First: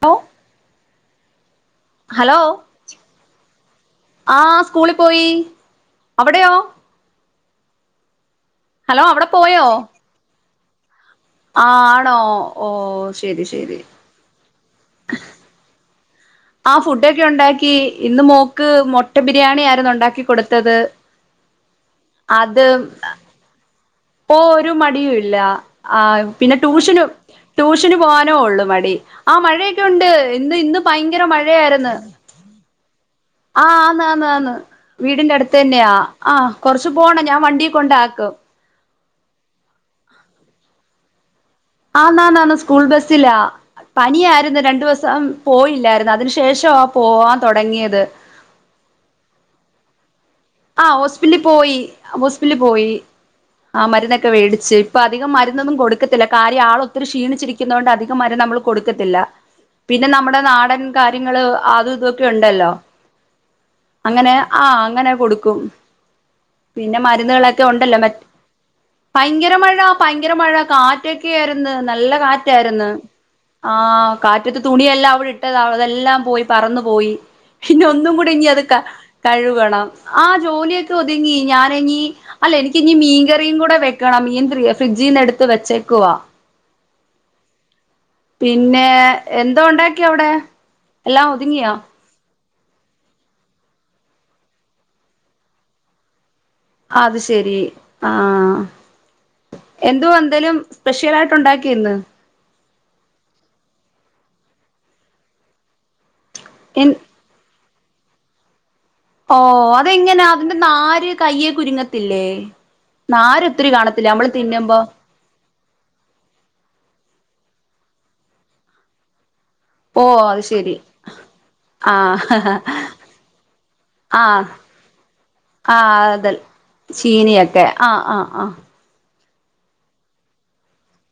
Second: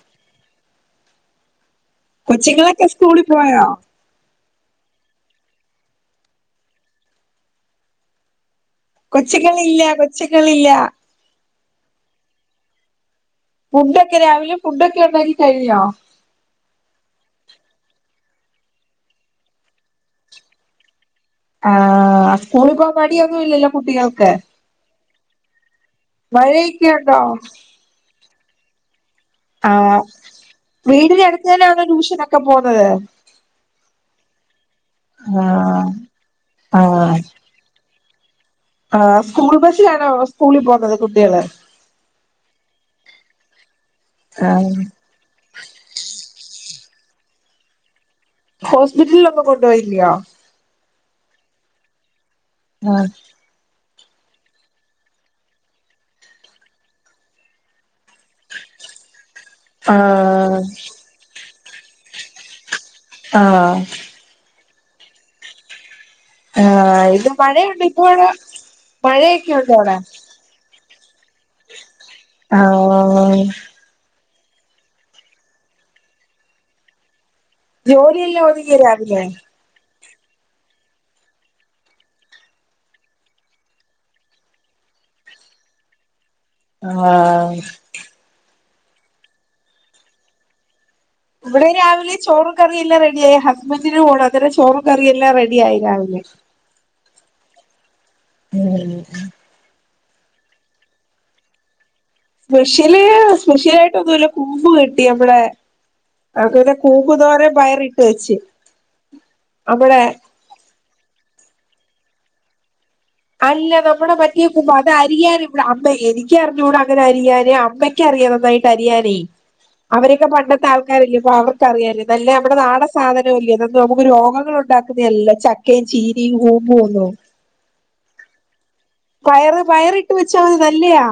പോ കൊച്ചിങ്ങളൊക്കെ സ്കൂള് പോയോ? ആഹ് സ്കൂള് പോയി. അവടെയോ? ഹലോ അവിടെ പോയോ കൊച്ച്ങ്ങളില്ല കൊച്ച്ങ്ങളില്ല. ആണോ ഓ ശരി ശരി ക്കെ രാവിലെ ഫുഡൊക്കെ ഉണ്ടാക്കി കഴിഞ്ഞോ? ആ ഫുഡൊക്കെ ഒണ്ടാക്കി. ഇന്ന് മോക്ക് മൊട്ട ബിരിയാണിയാരുന്ന് ഒണ്ടാക്കി കൊടുത്തത്. ആ സ്കൂളിൽ പോവാൻ മടിയൊന്നുഇല്ലല്ലോ കുട്ടികൾ ഓ ഒരു മടിയുമില്ല. ആ പിന്നെ മഴയൊക്കെ ട്യൂഷന് ഉണ്ടോ ട്യൂഷ ഷെന് പോവാനോള്ളു മടി. ആ മഴയൊക്കെയൊണ്ട്. ഇന്ന് ഇന്ന് ഭയങ്കര മഴയാരുന്നു. ഇപ്പ പോന്നത് ആഹ് ആന്നാന്നാന്ന് വീടിന്റെ ആ അടുത്ത് തന്നെയാ. ആ കൊറെച്ചു പോണം. ഞാൻ വണ്ടീ കൊണ്ടാക്കും. ആ സ്കൂൾ ബസ്സിലാണോ സ്കൂളിൽ പോന്നത് കുട്ടികള്? ആന്നാന്നാന്ന് സ്കൂൾ ബസിലാ. ആ പനിയാരുന്നു രണ്ടുവസം. പോയില്ലാരുന്ന്. അതിന് ശേഷവാ പോവാൻ തൊടങ്ങിയത്. ഹോസ്പിറ്റലിലൊന്നും കൊണ്ടുപോയില്യാ. ആ ഹോസ്പില് പോയി. ഹോസ്പിറ്റില് പോയി. ആ ആ മരുന്നൊക്കെ വേടിച്ച്. ഇപ്പ അധിക മരുന്നൊന്നും കൊടുക്കത്തില്ല. കാര്യം ആൾ ഒത്തിരി ക്ഷീണിച്ചിരി ക്കുന്നോണ്ട് അധികം മരുന്ന് നമ്മള് കൊടുക്കത്തില്ല. ആ പിന്നെ നമ്മടെ നാടൻ കാര്യങ്ങള് അതും ഇതൊക്കെയൊണ്ടല്ലോ. ആഹ് അങ്ങനെ ആ അങ്ങനെ കൊടുക്കും. ആ പിന്നെ ഇത് മരുന്നുകളെക്കെ മഴയുണ്ട് ഉണ്ടല്ലോ. മേറ്റ് ഇപ്പോഴ് മഴയൊക്കെ പയങ്കര ഉണ്ടോ മഴ അവിടെ പൈ ങ്കര മഴ. കാറ്റൊക്കെയാരുന്നു നല്ല ആ കാറ്റാരുന്ന്. ആ കാറ്റത്ത് തുണിയെല്ലാം അവെടെയിട്ടതാ. അതെല്ലാം പോയി. പറന്ന് പോയി. പിന്നെ ഒന്നും കൂടി ജോലിയെല്ലാം ഇനി അത് ഒതുങ്ങിയോ രാവിലെ കഴുകണം. ആ ജോലിയൊക്കെ ഒതുങ്ങി. ഞാനിനി. അല്ല എനിക്കിനി മീൻ കറിയും കൂടെ വെക്കെണം. മീൻ ഫ്രിഡ്ജീന്നെടുത്ത് വെച്ചേക്കുവാ. ആഹ് പിന്നെ എന്തോ ഒണ്ടാക്കി അവടെ? ഇവടെ രാവിലെ ചോറ്. കറി എല്ലാം റെഡിയായി. ഹസ്ബൻഡിന് പോണം. അന്നേരം ചോറും കറിയെല്ലാം റെഡിയായി രാവിലെ. അത് ശെരി. [unintelligible] എന്തുവാ എന്തേലും സ്പെഷ്യൽ ആയിട്ട് ഉണ്ടാക്കിയോയിന്ന്. സ്പെഷ്യല് സ്പെഷ്യലായിട്ടൊന്നുല്ല. കൂമ്പ് കിട്ടി നമ്മെടെ അക്കന്നെ കൂമ്പ്. കൂമ്പുതോരൻ പയറിട്ട് വെച്ച്. ഓ നമ്മടെ അതെങ്ങനാ. അതിന്റെ നാര് കയ്യെ കുരുങ്ങത്തില്ലേ? നാര് ഒത്തിരി കാണത്തില്ലേ, നമ്മെള് തിന്നുമ്പോ? അരിയാനിവടെ അമ്മ എനിക്കറിഞ്ഞൂടാ അങ്ങനെ അരിയാനേ. അമ്മയ്ക്കറിയാ നന്നായിട്ട് അരിയാനേ. ഓ അവെരെക്കെ അത് പണ്ടത്തെ ശരി ആൾക്കാരല്ലേ. അപ്പ ആ അവെർക്കറിയാലേ. ഇതെല്ലേ നമ്മെടെ നാടാൻ സാധനവല്ലേ. ഇതീന്ന്, നമ്മെക്ക് ആ രോഗങ്ങള് ഉണ്ടാ എല്ലാ ആ ചക്കയും, ചീനിയും കൂമ്പും ഒന്നു ആഹ് ആ ആ. പയറ് പയറിട്ട് വെച്ചാൽ നല്ലയാ.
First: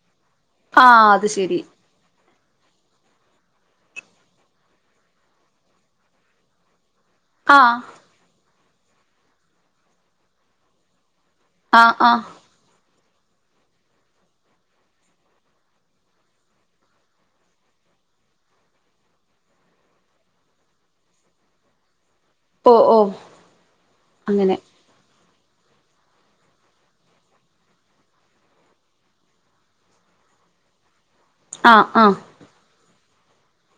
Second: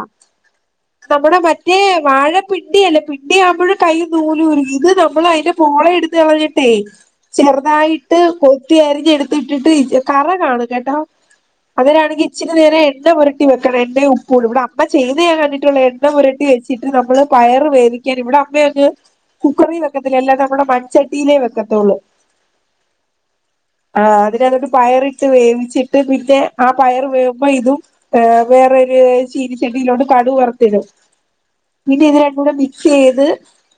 ആ അത് നമ്മുടെ ശരി മറ്റേ വാഴ പിണ്ടി അല്ലേ. പിണ്ടി ആവുമ്പോഴും കയ്യിൽ നൂലൂകുരുങ്ങും. ഇത് നമ്മൾ അതിന്റെ പോള എടുത്ത് കളഞ്ഞിട്ടേ, ആ ചെറുതായിട്ട് കൊത്തി അരിഞ്ഞു എടുത്തിട്ടിട്ട്, കറ കാണും കേട്ടോ. ആ ആ അങ്ങനാണെങ്കി ഇച്ചിരി നേരം എണ്ണ പുരട്ടി വെക്കണം. എണ്ണയും ഉപ്പൂടെ, ഇവിടെ അമ്മ ചെയ്യുന്നത് ഞാൻ കണ്ടിട്ടുള്ളതാ. എണ്ണ പുരട്ടി വെച്ച് ട്ട് നമ്മള് പയറ് വേവിക്കാൻ. ഇവിടെ അമ്മയങ്ങ് കുക്കറിവെക്കത്തില്ല. എല്ലാം നമ്മുടെ മൺചട്ടിയിലേ വെക്കത്തൊള്ളൂ. ഓ ഓ ആ അങ്ങനെ അതിനകത്ത് പയറിട്ട് വേവിച്ചിട്ട്. പിന്നെ ആ പയർ വേവു മ്പ ഇതും വേറൊരു ചീനിച്ചട്ടിയിലോട്ട് കടു വറുത്തിടും. ആ ആ പിന്നെ ഇത് രണ്ടു കൂടെ മിക്സ് ചെയ്ത്,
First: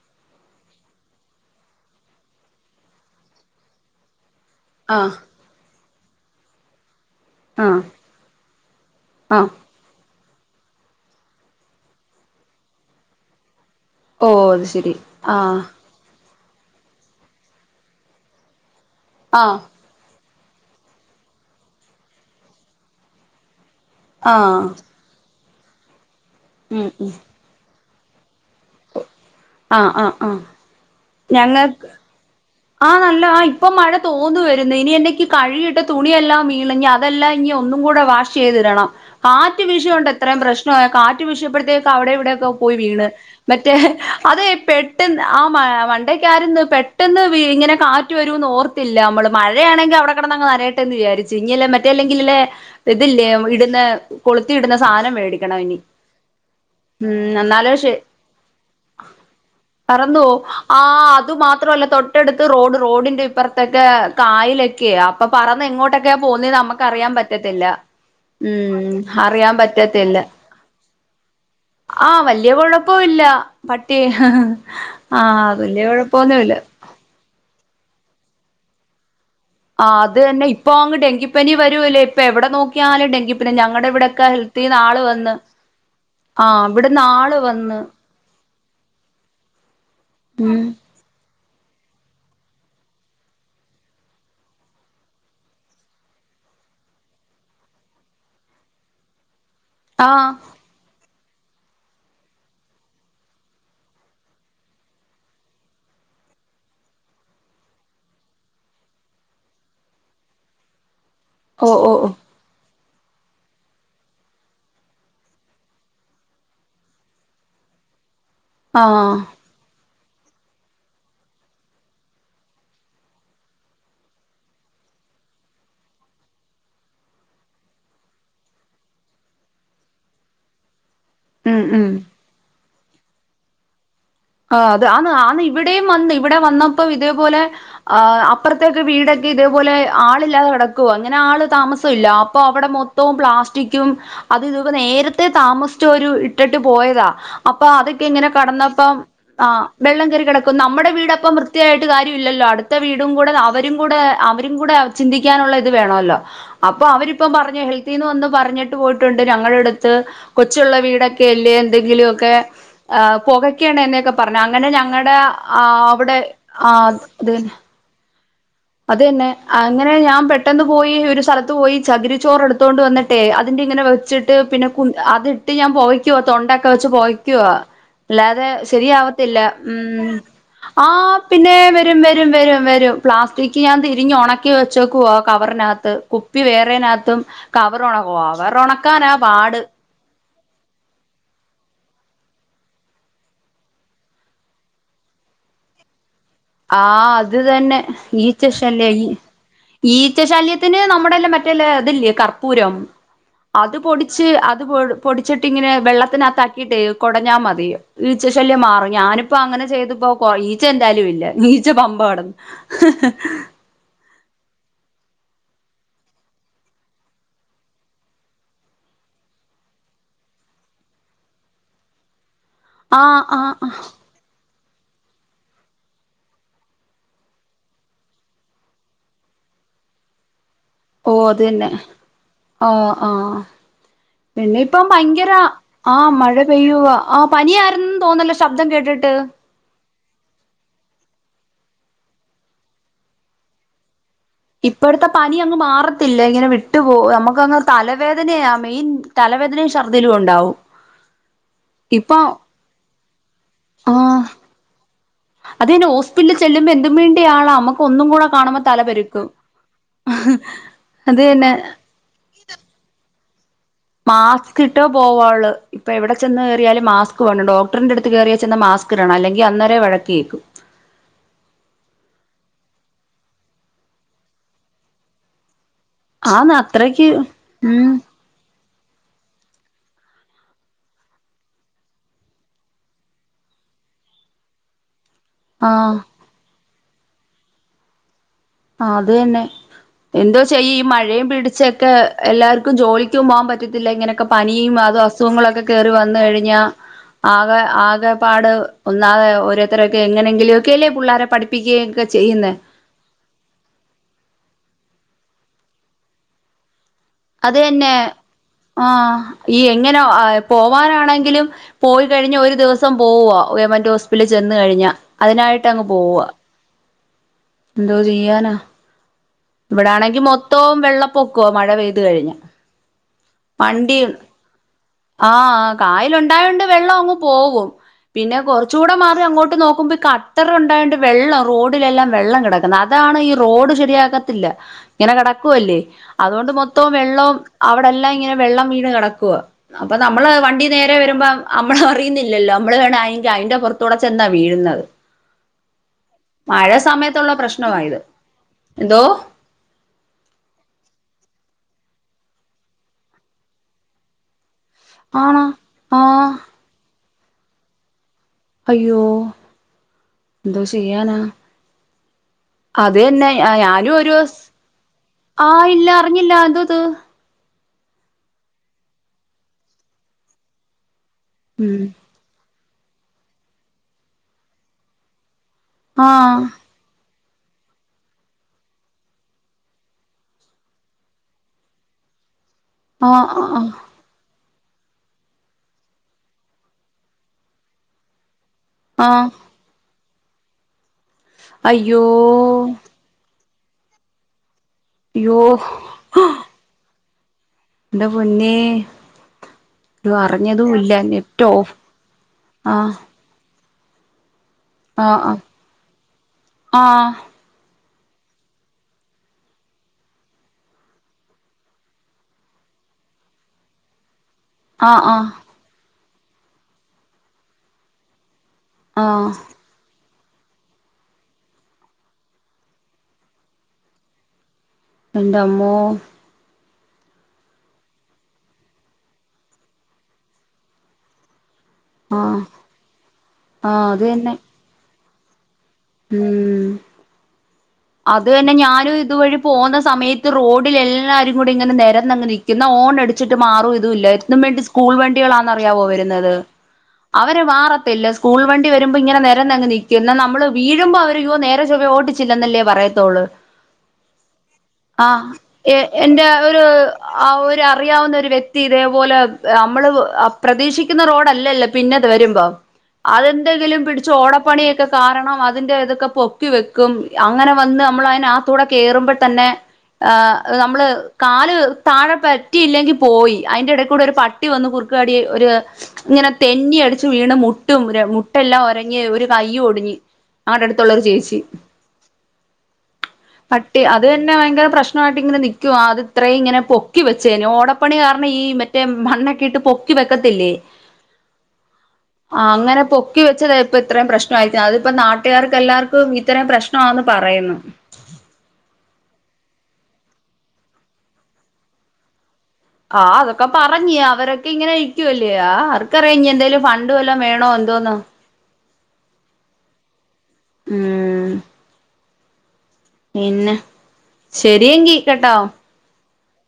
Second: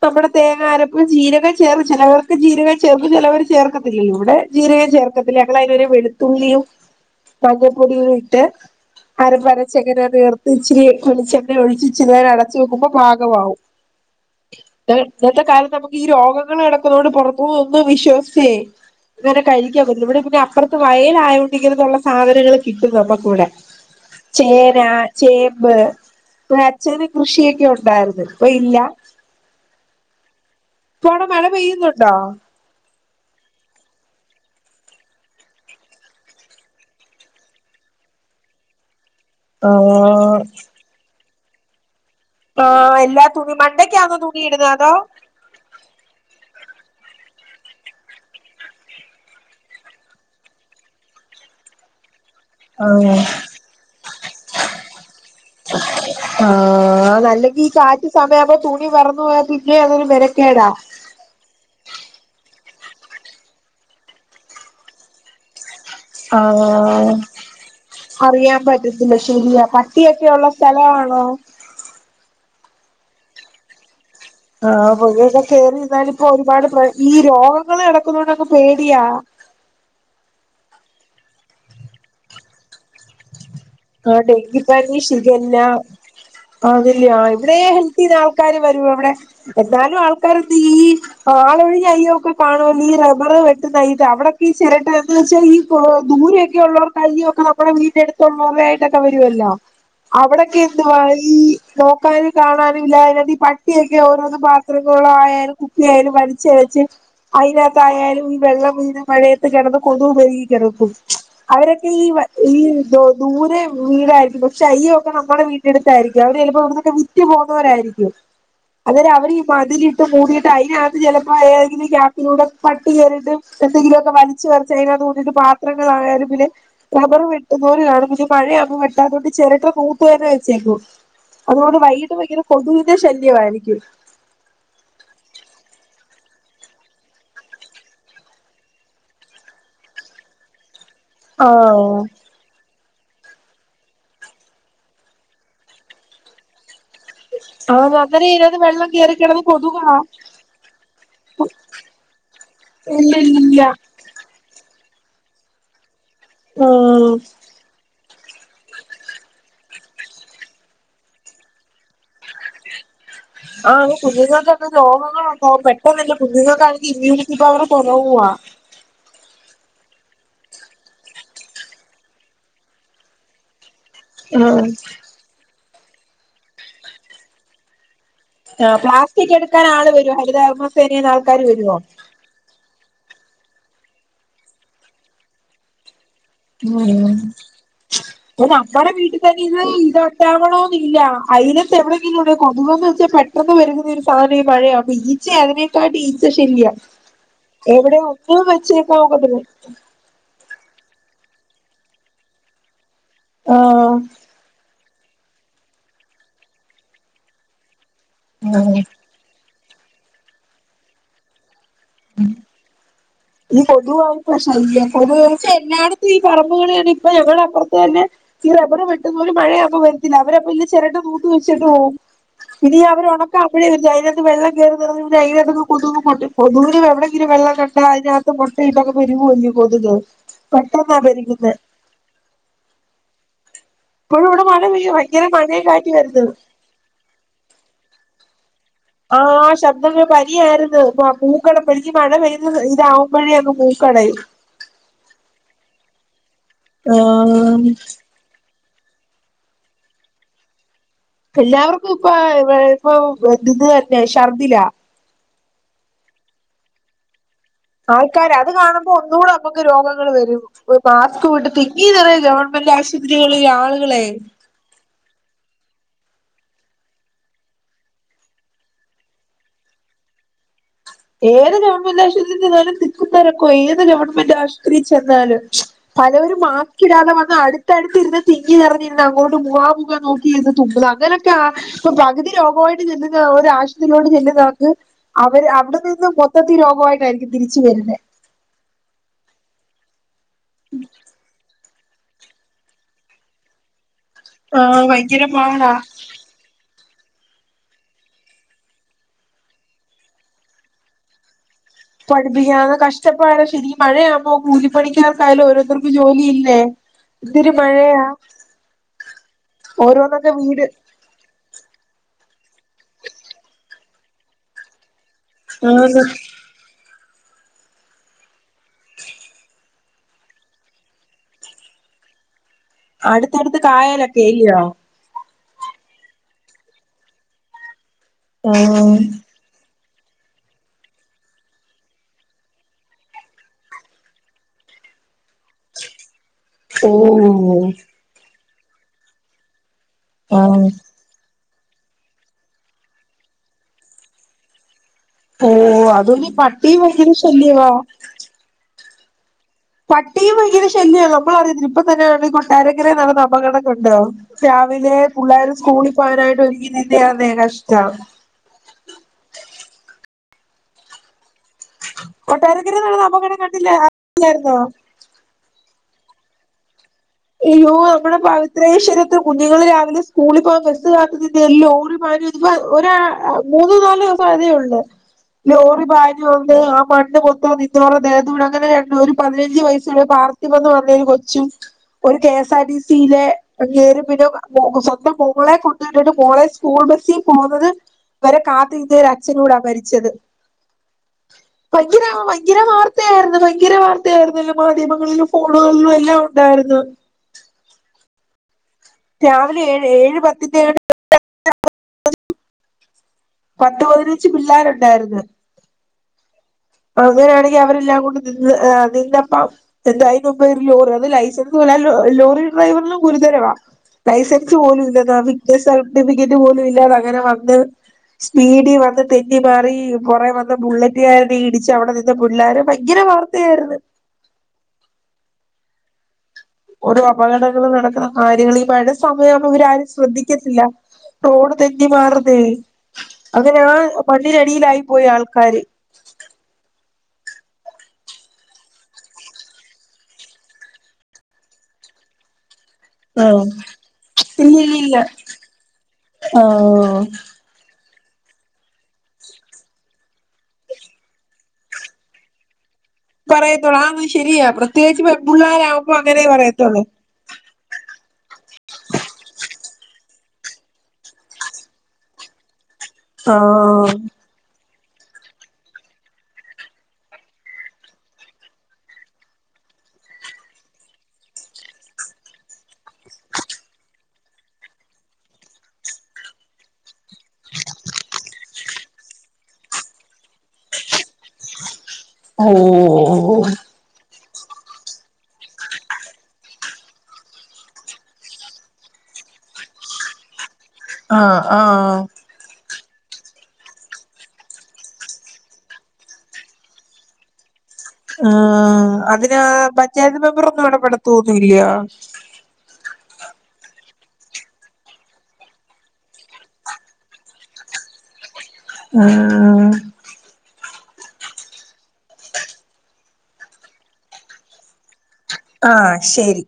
നമ്മുടെ തേങ്ങ അരപ്പ് ജീരകം ചേർക്കു ചിലവർക്ക് ജീരകം ചേർക്കു, ചിലവര് ചേർക്കത്തില്ല. ഇവിടെ, ജീരകം ആ ചേർക്കത്തില്ല. ഞങ്ങള് അതിനു പകരം വെളുത്തുള്ളിയും, ആ മഞ്ഞപ്പൊടിയും, ട്ട് ആ അരപ്പ് അര ചങ്ങ് ചേർത്ത് ഇച്ചിരി വെളിച്ചണ്ണ ഒഴിച്ച്, ഇച്ചിരി നേരം അടച്ചു വെക്കുമ്പോ പാകമാവും. ഓ അത് ശരി ആ ഇന്നത്തെ കാലത്ത് നമ്മ ഈ രോഗങ്ങൾ കിടക്കണ കൊണ്ട് പുറത്തു പോവുമ്പ വിശ്വസിച്ചേ ഇങ്ങനെ ആ കഴി ക്കാൻ പറ്റില്ല. ഇവിടെ പിന്നെ അപ്പറത്ത് വയലായ കൊണ്ട്, ഇങ്ങനുള്ള സാധനങ്ങൾ കിട്ടും നമ്മുക്കിവിടെ. ആ ചേന, ചേമ്പ് ഇവിടെ ഉം അച്ഛന് ഉം കൃഷിയൊക്കെ ഒ ണ്ടായിരുന്നു. ഇപ്പം ഇല്ല. ആഹ് ആ ആ. ഇപ്പ അവിടെ മഴ പെയ്യുന്നുണ്ടോ? ആ നല്ല ആ ഇപ്പൊ മഴ തോന്നു വരുന്നു. ഇനി എനിക്ക് കഴുകിയിട്ട തുണിയെല്ലാം ഇളിഞ്ഞ അതെല്ലാം ഇനി ഒന്നും കൂടെ വാഷ് ചെയ്തിടണം. കാറ്റ് വിശിയ കൊണ്ടാ ആഹ് ഇത്രയും പ്രശ്നമായേ. കാറ്റ് വിശിയപ്പോഴത്തേക്ക് അവിടെ ഇവിടെ ത്തം പോയി ആഹ് വീണ്. എല്ലാ തുണി മറ്റേ മണ്ടയ്ക്കാന്നോ തുണി അതെ ഇടുന്നെ അതോ പെട്ടന്ന് ആ മണ്ടക്കായിരുന്നു പെട്ടെന്ന് ഇങ്ങനെ കാറ്റ് വരു എന്ന് ഓർത്തില്ല നമ്മള്. മഴയാണെങ്കില് അവിടെ കിടന്ന് അങ്ങ് നനയട്ടെ എന്ന് വിചാരിച്ചു. ഇനിയല്ലേ മറ്റേല്ലെങ്കിലല്ലേ, ആഹ് ഇതില്ലേ നമ ഇടുന്ന കൊളുത്തി ഇടുന്ന സാധനം മേടിക്കണം ഇനി. ആ ഉം അല്ലെങ്കി ഈ എന്നാലേ ശെ കാറ്റ് സമയം ആകുമ്പോ, തുണി പറന്നു പോയാൽ പിന്നെ അതൊരു മെനക്കേടാ.. ത്രൊല്ല, തൊട്ടടുക്ക് റോഡ്, റോഡിന്റെ ഇപ്പുറത്തൊക്കെ കായലൊക്കെയാ. അപ്പൊ പറന്ന് എങ്ങോ ട്ടെക്കയാ പോന്നേന്ന് നമുക്ക് അറിയാൻ ആഹ് പറ്റത്തില്ല. അറിയാൻ പറ്റത്തില്ല ശരിയാ. പട്ടിയൊക്കെ ഉള്ള സ്ഥലം ആണോ? ആ വല്യ കുഴപ്പം ഇല്ല. പട്ടി ഹ് ഹ് ആഹ് ആ പുഴയൊക്കെ കേറി വല്യ ഇരുന്നാല് ഇപ്പൊ കുഴപ്പമൊന്നുമില്ല. ഒരുപാട് പ്ര ഈ രോഗങ്ങള് കെടക്കുന്നതു കൊണ്ട് ക്ക പേടിയാ. ആ അതു തന്നെ ഇപ്പോ അങ്ങ് ഡെങ്കിപ്പനി വരൂവല്ലേ? ഇപ്പൊ എവിടെ നോക്കിയാലും ഡെങ്കി ആ ഡെങ്കിപ്പനി, ഷിഗല്ല ആഹ് ആ ഇവിടുന്ന് അതല്ലിയോ ആള് ഇവിടെയും വന്ന് ഹെൽത്തിന്ന് ആൾക്കാര് വരുവ ഇവിടെ. എന്നാലും ആൾക്കാര് ഉം ഈ ആളൊഴിഞ്ഞ അയ്യം ഒക്കെ കാണുവല്ലോ. ഈ റബറ് വെട്ടുന്ന [unintelligible] അവിടൊക്കെ ഈ ചിരട്ട [unintelligible] വെച്ചാൽ ഈ ദൂരെയൊക്കെയുള്ളവർക്ക് അല്ലിയോ നമ്മുടെ വീട്ടെടു [unintelligible] വരുല്ലോ ആഹ് അവിടൊക്കെ ഈ നോക്കാനും കാണാനും ഇല്ലാതെ അതിനകത്ത് പട്ടിയൊക്കെ ഓരോ പാത്രങ്ങള് ആയാലും കുപ്പി ആയാലു വലിച്ച് എഴച്ച് അതിനകത്തായാലും ഈ വെള്ളം ഇങ്ങനെ മഴയത്ത് കെടന്ന് കൊതുകു പെരികി കിടക്കും. ഓ അവരൊക്കെ ഓ ഈ ഓ ഈ ദൂരെ വീടായിരിക്കും പക്ഷെ അയ്യം ഒക്കെ നമ്മുടെ വീടിന്റെ അടുത്തായിരിക്കും. അവര്ചിലപ്പോ ഇവിടന്നൊക്കെ വിറ്റു പോകുന്നവരായിരിക്കും. അന്നേരം ആഹ് അവര് മതിലിട്ട് മൂടിയിട്ട് അതിനകത്ത് ചെലപ്പോ ഏതെങ്കിലും ഗ്യാപ്പിലൂടെ പട്ടി കേറിട്ട് എന്തെങ്കിലുയൊക്കെ വലിച്ച് പറിച്ച് അതിനകത്ത് കൊണ്ടിട്ട് പത്രങ്ങളായാലും പിന്നെ റബ്ബർ വെട്ടുന്നോര് കാണും. പക്ഷെ മഴയാവുമ്പം വെട്ടാതുകൊണ്ട് ചിരട്ട നൂത്തു തന്നെ വെച്ചേക്കും. ഉം അതുകൊണ്ട് ഉം വൈകിട്ട് ഭയങ്കര കൊതുവിന്റെ ശല്യമായിരിക്കും ആഹ് അത് ആന്ന് ആന്ന് ഇവിടെയും വന്ന് ഇവിടെ വന്നപ്പോ ഇതേപോലെ- ആ അപ്പുറത്തേക്കെ വീടൊക്കെ ഇതേപോലെ ആളില്ലാതെ കെടക്കുവ ഇങ്ങനെ ആള് താമസ ആഹ് ഇല്ല അപ്പൊ അവിടെ മൊത്തവും പ്ലാസ്റ്റിക്കും അത് ഇതും നേരത്തെ താമസിച്ചവരു ഇട്ടിട്ട് പോയതാ അപ്പൊ ആഹ് അതൊക്കെ അന്നേരം ഇങ്ങനെ ഇതിനകത്ത് വെള്ളം കെടന്നപ്പം കേറി കിടന്ന് ആ കൊതുകാ വെള്ളം കേറി കിടക്കും നമ്മുടെ വീടപ്പം വൃത്തിയായിട്ട് കാര്യം ഇല്ലല്ലോ അടുത്ത വീടും കൂടെ ഇല്ലില്ലില്ല അവരും കൂടെ അവരും- അവരുംകൂടെ ചിന്തിക്കാനുള്ള ഇത് വേണല്ലോ അപ്പൊ ഉം അവരിപ്പ പറഞ്ഞു ഹെൽ - ഹെൽത്തിന്ന് വന്ന് പറഞ്ഞിട്ട് പോയിട്ടുണ്ട് ഞങ്ങളടെ അടുത്ത് കൊച്ചുള്ള വീടൊക്കെ അല്ലേ എന്തെങ്കിലുമൊക്കെ ആ പൊകക്കണ എന്നൊക്കെ- പറഞ്ഞു അങ്ങനെ കുഞ്ഞുങ്ങക്കൊക്കെ ഞങ്ങളുടെ രോഗങ്ങള് ഉണ്ടാവും പെട്ടെന്നില്ല അവിടെ ആ കുഞ്ഞുങ്ങൾക്കാണെങ്കി അത് ഇമ്മ്യൂണിറ്റി തന്നെ പവർ കൊറവുവാ- അത് തന്നെ അങ്ങനെ ഞാൻ പെട്ടെന്ന് പോയി ഒരു സ്ഥലത്ത് പോയി ചകിരിച്ചോറ് എടുത്തോണ്ട് വന്നിട്ടെ അതിന്റെ ഇങ്ങനെ- വെച്ചിട്ട് ആഹ് പിന്നെ കു അത്ട്ട് ഞാൻ പൊകക്കുവാ തൊണ്ടൊക്കെ വെച്ച് പൊകയ്ക്കുവ അല്ലാതെ പ്ലാസ്റ്റിക് ശരിയാവത്തില്ല എടുക്കാൻ ആള് ഉം വരുവോ ഹരിതകർമ്മ ആ സേനേന്ന് ആൾക്കാര് പിന്നേ വരുവോ വരും വരും വരും വരും വരും പ്ലാസ്റ്റിക് ഞാൻ തിരിഞ്ഞ് ഒണക്കി വെച്ചക്കവാ കവറിനകത്ത് കുപ്പി ഉം വേറെതിനകത്തും കവർ കവറ് ഒണക്കാനാ പാട് കിട്ടാവ [unintelligible] ണോ എന്നില്ല അയിലത്തു എവിടെയെങ്കിലും കൊതുക്ന്ന് വെച്ചാൽ പെട്ടെന്ന് പെരുകുന്ന ഒരു സാധനം ഈ മഴയാവുമ്പോ അപ്പൊ- ഈ ഈച്ച അതിനേക്കാട്ടീ ഈച്ച ശല്ല്യം ആഹ് അത് തന്നെ എവിടെ ഒന്നും വെച്ചേക്കാ നോക്കത്തില്ല ഈച്ച ശല്യത്തിന് നമ്മുടെയില്ലേ മറ്റേയില്ല ഇതില്ലിയോ കർപ്പൂരം അത് ആഹ് പൊടിച്ച് അത് പൊ പൊടിച്ചിട്ട് ഇങ്ങനെ വെള്ളത്തിനകത്താക്കിട്ട് കൊടഞ്ഞാ മതി ഈച്ച ശല്യം ആഹ് മാറും ഞാനിപ്പോ അങ്ങനെ ചെയ്തിപ്പോ ഈച്ച എന്തായാലും ഇല്ല. ഈച്ച പമ്പ കടന്ന് ഈ കൊതുവാവുമ്പോ ശല്ല്യം കൊതു എല്ലായിടത്തും ഈ പറമ്പുകളെയാണ് ഇപ്പൊ ഞങ്ങളടെ അപ്പുറത്ത് തന്നെ- ഈ റബ്ബറ് വെട്ടുന്നോര് മഴയാവുമ്പോ വരത്തില്ല അവരപ്പ ഇന്ന് ചിരട്ട നൂത്ത് വെച്ചിട്ട് പോവും ഇനി അവര് ആഹ് ആഹ് ഒണക്കയുമ്പോഴെ വരും- ത് വെള്ളം കയ [unintelligible] റി അയ്യിലന്ന് കൊതുട്ട കൊതുകിന് എവിടെങ്കിലും ഒരു വെള്ളം കണ്ടാ - അതിനകത്ത് മൊട്ടയിട്ട് അങ്ങ് പെരുകൂല്ലേ കൊതുക് പെട്ടെന്ന്- ഓഹ് അത് തന്നെ ആഹ് ആഹ് ഇപ്പോഴും ഇവിടെ മഴ പിന്നെയിപ്പ പെയ്യും ഭയങ്കര മഴയും ആ കാറ്റും ആയിരുന്നു മഴ- പെയ്യുവാ ആ പനിയായിരുന്ന് തോന്നുവല്ലോ ശബ്ദം കേട്ടിട്ട് ആഹ് ശബ്‌- എന്തോന് പനിയായിരുന്നു മൂക്കടപ്പ് എനിക്ക് മഴ പെയ്യുന്ന ഇതാവുമ്പോഴേ അങ് മൂക്കടയും ഇപ്പടുത്തെ പനി അങ്ങ് മാറത്തില്ല ഇങ്ങനെ വിട്ടുപോ നമുക്ക് അങ്ങ് ആഹ് തലവേദന വേദനയാ മെയിൻ തലവേദനയും ഛർദിലും ഉണ്ടാവും എല്ലാവർക്കും ഇപ്പ ഇപ്പൊ ഇപ്പൊ ബ്ലഡ്‌ന്ന് തന്നെ ഛർദില അതിന് ഹോസ്പിറ്റലിൽ ചെല്ലുമ്പോ എന്തും വേണ്ടി ആളാ നമ്മ - ആൾക്കാര് അത് കാണുമ്പോ ഒന്നുകൂടെ നമ്മുക്ക് രോഗങ്ങൾ വരും അത് മാസ്ക് വിട്ട് തന്നെ തിങ്ങീ നിറഞ്ഞ് ഗവൺ- ഗവണ്മെന്റ് ആശുപത്രികള് രാവിലെ ആ- മാസ്ക്ട്ടോ പോവാവുള്ളു ഇപ്പൊ എവിടെ ചെന്ന് കേറിയാലും മാസ്ക് വേണം ഡോക്ടറിന്റെ അടുത്ത് കേറിയാൽ ചെന്ന് മാസ്ക് ഇടണം അല്ലെങ്കിൽ അന്നേരെ വഴക്ക് കേക്കും ഏത് ഗവൺമെന്റ് ആശുപത്രിയിൽ ചെന്നാലും തിക്കും തിരക്കും ഏത് ഗവൺമെന്റ് ആശുപത്രിയിൽ ചെന്നാല് പലവരും ആന്ന് അത്രയ്ക്ക് മാസ്ക്കിടാതെ വന്ന് ഉം അടുത്തടുത്ത് ഇരുന്ന്- തിങ്ങി നിറഞ്ഞിരുന്ന് അങ്ങോട്ട് മുഖാമുഖം നോക്കിയിരുന്ന് തുമ്മൽ അങ്ങനൊക്കെണ് ഇപ്പൊ പകുതി രോഗമായിട്ട് ചെല്ലുന്ന ഒരു ആശുത്തി ലോട്ട് ചെല്ലുന്നവർക്ക് അവര് അവിടെ ആഹ് നിന്ന് മൊത്തത്തി രോഗമായിട്ടായിരിക്കും തിരിച്ചു വരുന്നേ ആ അത് തന്നെ എന്തോചെയ്യാ ഈ മഴയും പിടിച്ചെ ക്കെ എല്ലാർക്കും ജോലിക്കും പോവാൻ പറ്റത്തില്ല ഇങ്ങനെയൊക്കെ ആ പനിയും അത് ഭയങ്കര അസുഖങ്ങളൊക്കെ പാടാ കേറി വ വന്ന് കഴിഞ്ഞാ ആകെ ആകെ പാട് ഒന്നാകെ ഓരോരുത്തരൊക്കെ എങ്ങനെങ്കിലു ഒക്കെ അല്ലേ പിള്ളോര പഠി പഠിപ്പിക്കാതെ കഷ് [unintelligible] മഴാ വു പ്പോ കൂലി പണിക്കാർക്ക് ആ യാലും ഓരോത്തർക്ക് ജോലി ഇല്ലേ അത് തന്നെ ആഹ് ഈ എങ്ങനെ ഓരോന്നൊക്കെ വീട് പോവാനാണെങ്കിലും പോയി കഴിഞ്ഞ ഒരു ദിവസം പോവുവാ ഗവൺമെന്റ് ഹോസ്പിറ്റലിൽ ചെന്ന് കഴിഞ്ഞാൽ അതിനായിട്ട് അങ്ങ് ആന്ന് പോവ്വാ എന്തോ ചെയ്യാന ഇവിടാണെങ്കി മൊത്തവും വെള്ളപ്പൊക്കവാ മഴ പെയ്തു കഴിഞ്ഞ അടുത്തടുത്ത് കായലൊക്കെ ഇല്ലിയോ ആ കായലുണ്ടായൊണ്ട് വെള്ളം അങ്ങ് പോവും പിന്നെ കുറച്ച് കൂടെ ആഹ് മാറി അങ്ങോട്ട് നോക്കുമ്പോ ക ട്ടറ് ഉണ്ടായോണ്ട് വെള്ളം റോഡിലെല്ലാം വെള്ളം കടക്കുന്ന് അതാണ് ഈ റോഡ് ശരിയാക്ക ത്തില്ല ഇങ്ങനെ കിടക്കുവല്ലേ അതുകൊണ്ട് ഓ മൊത്തവും വെള്ളവും അവിടെല്ലാം ഇങ്ങനെ വെള്ളം വീണ് കിടക്കുവാ അപ്പ നമ്മള് വണ്ടി ആഹ് നേ രെ വരുമ്പം നമ്മള് അറിയുന്നില്ലല്ലോ നമ്മള് വേണം അയിന്റെ അയിന്റെ പുറത്തൂട ചെന്നാ വീഴുന്ന ഓ അതുപോലെ ഈ മഴ പട്ടിയും ഭയങ്കര സമയത്തുള്ള ശല്യവാ പ്രശ്നമായിത് എന്തോ പട്ടിയും ഭയങ്കര ശല്യവാ നമ്മളറിയത്തില്ല ഇപ്പൊ തന്നെ ഈ കൊട്ടാരക്കര നടന്ന അപകടം കണ്ടോ രാവിലെ ആണോ പുള്ളാര് സ്കൂളിൽ ആഹ് പോവാനായിട്ട് ഒരുങ്ങി നിന്ന ആന്നെ കഷ്ടം അയ്യോ എന്തോ ചെയ്യാനാ കൊട്ടാരക്കരയിൽ അത് നടന്ന തന്നെ അപകടം കണ്ടില്ലേ ഞാനും ഒരു സ് അറിഞ്ഞായിരുന്നോ ആ ഇല്ല അറിഞ്ഞില്ല എന്തുവാ ഇത് അയ്യോ നമ്മുടെ പവിത്രേശ്വരത്ത് കുഞ്ഞുങ്ങൾ രാവിലെ സ്കൂളിൽ പോവാൻ ബസ്സ് കാത്ത് നിന്ന ഉം ലോറി പാഞ് വന്ന് ഇപ്പൊ ഒരാ മൂന്ന് നാല് ദിവസം ആയതേ ഒള്ളൂ ലോറി പാഞ്ഞ് ആഹ് വന്ന് ആ മണ്ണ് മൊത്തം നി ന്നോരെ ദേഹതൂടെ അങ്ങനെ ഒരു പതിനഞ്ചു വയസ്സുള്ള പാർത്ഥിവന്ന് പറഞ്ഞ ഒരു കൊച്ചും ഒരു K S R T C യിലെ ആഹ് ആഹ് ആഹ് അങ്ങേര് പി സ്വന്തം മോളെ കൊണ്ട് വിട്ടിട്ട് മോളെ സ്കൂൾ ബസ്സിൽ പോന്നത് വരെ കാത്ത് നിന്ന ഒരു ആഹ് അച്ഛനൂടാ മരിച്ചത് ഭയങ്കര അയ്യോ ഭയങ്കര വാർ വാർത്തയായിരുന്നു ഭയങ്കര വാർത്തയായിരുന്നല്ലോ മാധ്യമങ്ങളിലും അയ്യോ ഫോണുകളിലും എല്ലാം ഉണ്ടായിരുന്നു എന്റെ പൊന്നേ രാവിലെ ഏഴ് ഇത് ഏഴ് പത്തിന്റെ അറിഞ്ഞതും ഇല്ല നെ റ്റ് ഓഫ് ആഹ് പത്ത് പതിനഞ്ച് പിള്ളാര് ണ്ട് ആഹ് ആഹ് ആഹ് അങ്ങനെയാണെങ്കി അവരെല്ലാം കൂടി നിന്ന് നിന്നപ്പം എന്ത അതിന് മുമ്പ് ഒരു ലോറി അത് ലൈസൻസ് ഇല്ല ലോറി ഡ്രൈവറിനും ഗുരുതരവാ ലൈസൻസ് പോലും ആഹ് ഇല്ലാതാ ആഹ് ഫിറ്റ്നസ്സ് സർട്ടിഫിക്കറ്റ് പോലും ഇല്ലാത അങ്ങനെ വന്ന് സ്പീഡിൽ വന്ന് ആഹ് തെന്നി മാറി പൊറെ വന്ന ബുള്ളറ്റ് കാര് ഇടിച്ച് അവിടെ നിന്ന് പിള്ളാരെ ഭയങ്കര വാർത്തയായിരുന്നു എന്റമ്മോ ഓരോ അപകടങ്ങള് നടക്കുന്ന കാര്യങ്ങള് ഈ മഴ സമയമാകുമ്പോ ഇവര് ആരും ശ്രദ്ധിക്കത്തില്ല റോഡ് തെന്നി മാറുന്നെ ആഹ് അങ്ങനെ ആ ആഹ് അത് തന്നെ മണ്ണിനടിയിലായി പോയി ആൾക്കാര് ഉം അത് തന്നെ ഞാനും ഇതുവഴി പോകുന്ന സമയത്ത് റോഡിൽ എല്ലാരും കൂടെ ഇങ്ങനെ നിരന്നങ്ങ് നി ക്കും ന്നാ ഹോൺ അടിച്ചിട്ട് ആഹ് മാറു ഇതും ഇല്ല എന്തും വേണ്ടി സ്കൂൾ ഇല്ലില്ലില്ല വണ്ടികളാണന്നറിയാവോ വരുന്നത് ആഹ് അവര് മാറത്തില്ല സ്കൂൾ വണ്ടി വരുമ്പോ ഇങ്ങനെ നേരനങ് നിക്കും നമ്മള് വീഴ്മ്പോ അവര് യ്യോ നേരെ ചൊവ്വെ ഓട്ടിച്ചില്ലെന്നല്ലേ പറയ പറയത്തോളൂ ആന്ന് ശരിയാ പ്രത്യേകിച്ച് ആഹ് പെൺപുള്ളോര് എ ആകുമ്പോ എന്റെ അങ്ങനേ ഒരു പറയത്തോള്ളൂ ആ ഒരു അറിയാവുന്ന ഒരു വ്യക്തി ഇതേപോലെ നമ്മള് പ്രതീക്ഷിക്കുന്ന റോഡല്ലല്ലേ പിന്നത് വരുമ്പോ അതെന്തെങ്കിലും ആഹ് പിടിച്ച് ഓടപ്പണിയൊക്കെ കാരണം അതിന്റെ ഇതൊക്കെ പൊക്കി വെക്കും അങ്ങനെ വന്ന് നമ്മള് അതിനകത്തൂടെ കേറുമ്പോൾ തന്നെ ആ നമ്മള് കാല് താഴെ പറ്റിയില്ലെങ്കിൽ പോയി അതിന്റെ ഇടക്കൂടെ ഒരു പ പട്ടി വന്നു കുറുക്ക് ചാടിയാ ഒര് ഇങ്ങനെ തെന്നി അടിച്ച് വീണ് മുട്ടും മുട്ടെല്ലാം ഒരഞ് ഒരു കൈയ്യും ഒടിഞ് ഞങ്ങടെ അടുത്തുരള്ളരു ചേച്ചി ഓ ഓ ഓ അട്ടി അത് തന്നെ ഭയങ്കര പ്രശ്ന നായിട്ട് ഇങ്ങനെ നിക്കുവാ അത് ഇത്രയും ഇങ്ങനെ പൊക്കി വെച്ചേന് ഓടപ്പണി കാരണം ഈ മെ റ്റെ മണ്ണെക്കിട്ട് പൊക്കി വെക്കത്തില്ലേ ആഹ ആഹ് ആ അങ്ങന പൊക്കി വെച്ചത് ഇപ്പ ഇത്രയും പ്രശ്നമായിരിക്കിന്നെ അതിപ്പം നാട്ട്ക്കാർക്കെല്ലാർക്കും ഇത്രയും പ്രശ്നാന്ന് പറയുന്ന് ആ അതിന് പഞ്ചായത്ത് മെമ്പറെ ഒന്നും എടപടത്തോന്നില്ല ആഹ് അതൊക്കെ പറഞ് അവരൊക്കെ ഇങ്ങനെ ഇക്കുവല്ലേ ആ ആർക്കറിയാ ഇഞ്ഞി എന്തേലു ഫണ്ടും വല്ലോം വേണോ എന്തോന്ന് ആഹ് ഉം പിന്നെ ശരിയെങ്കി കേട്ടോ ആഹ ശെരി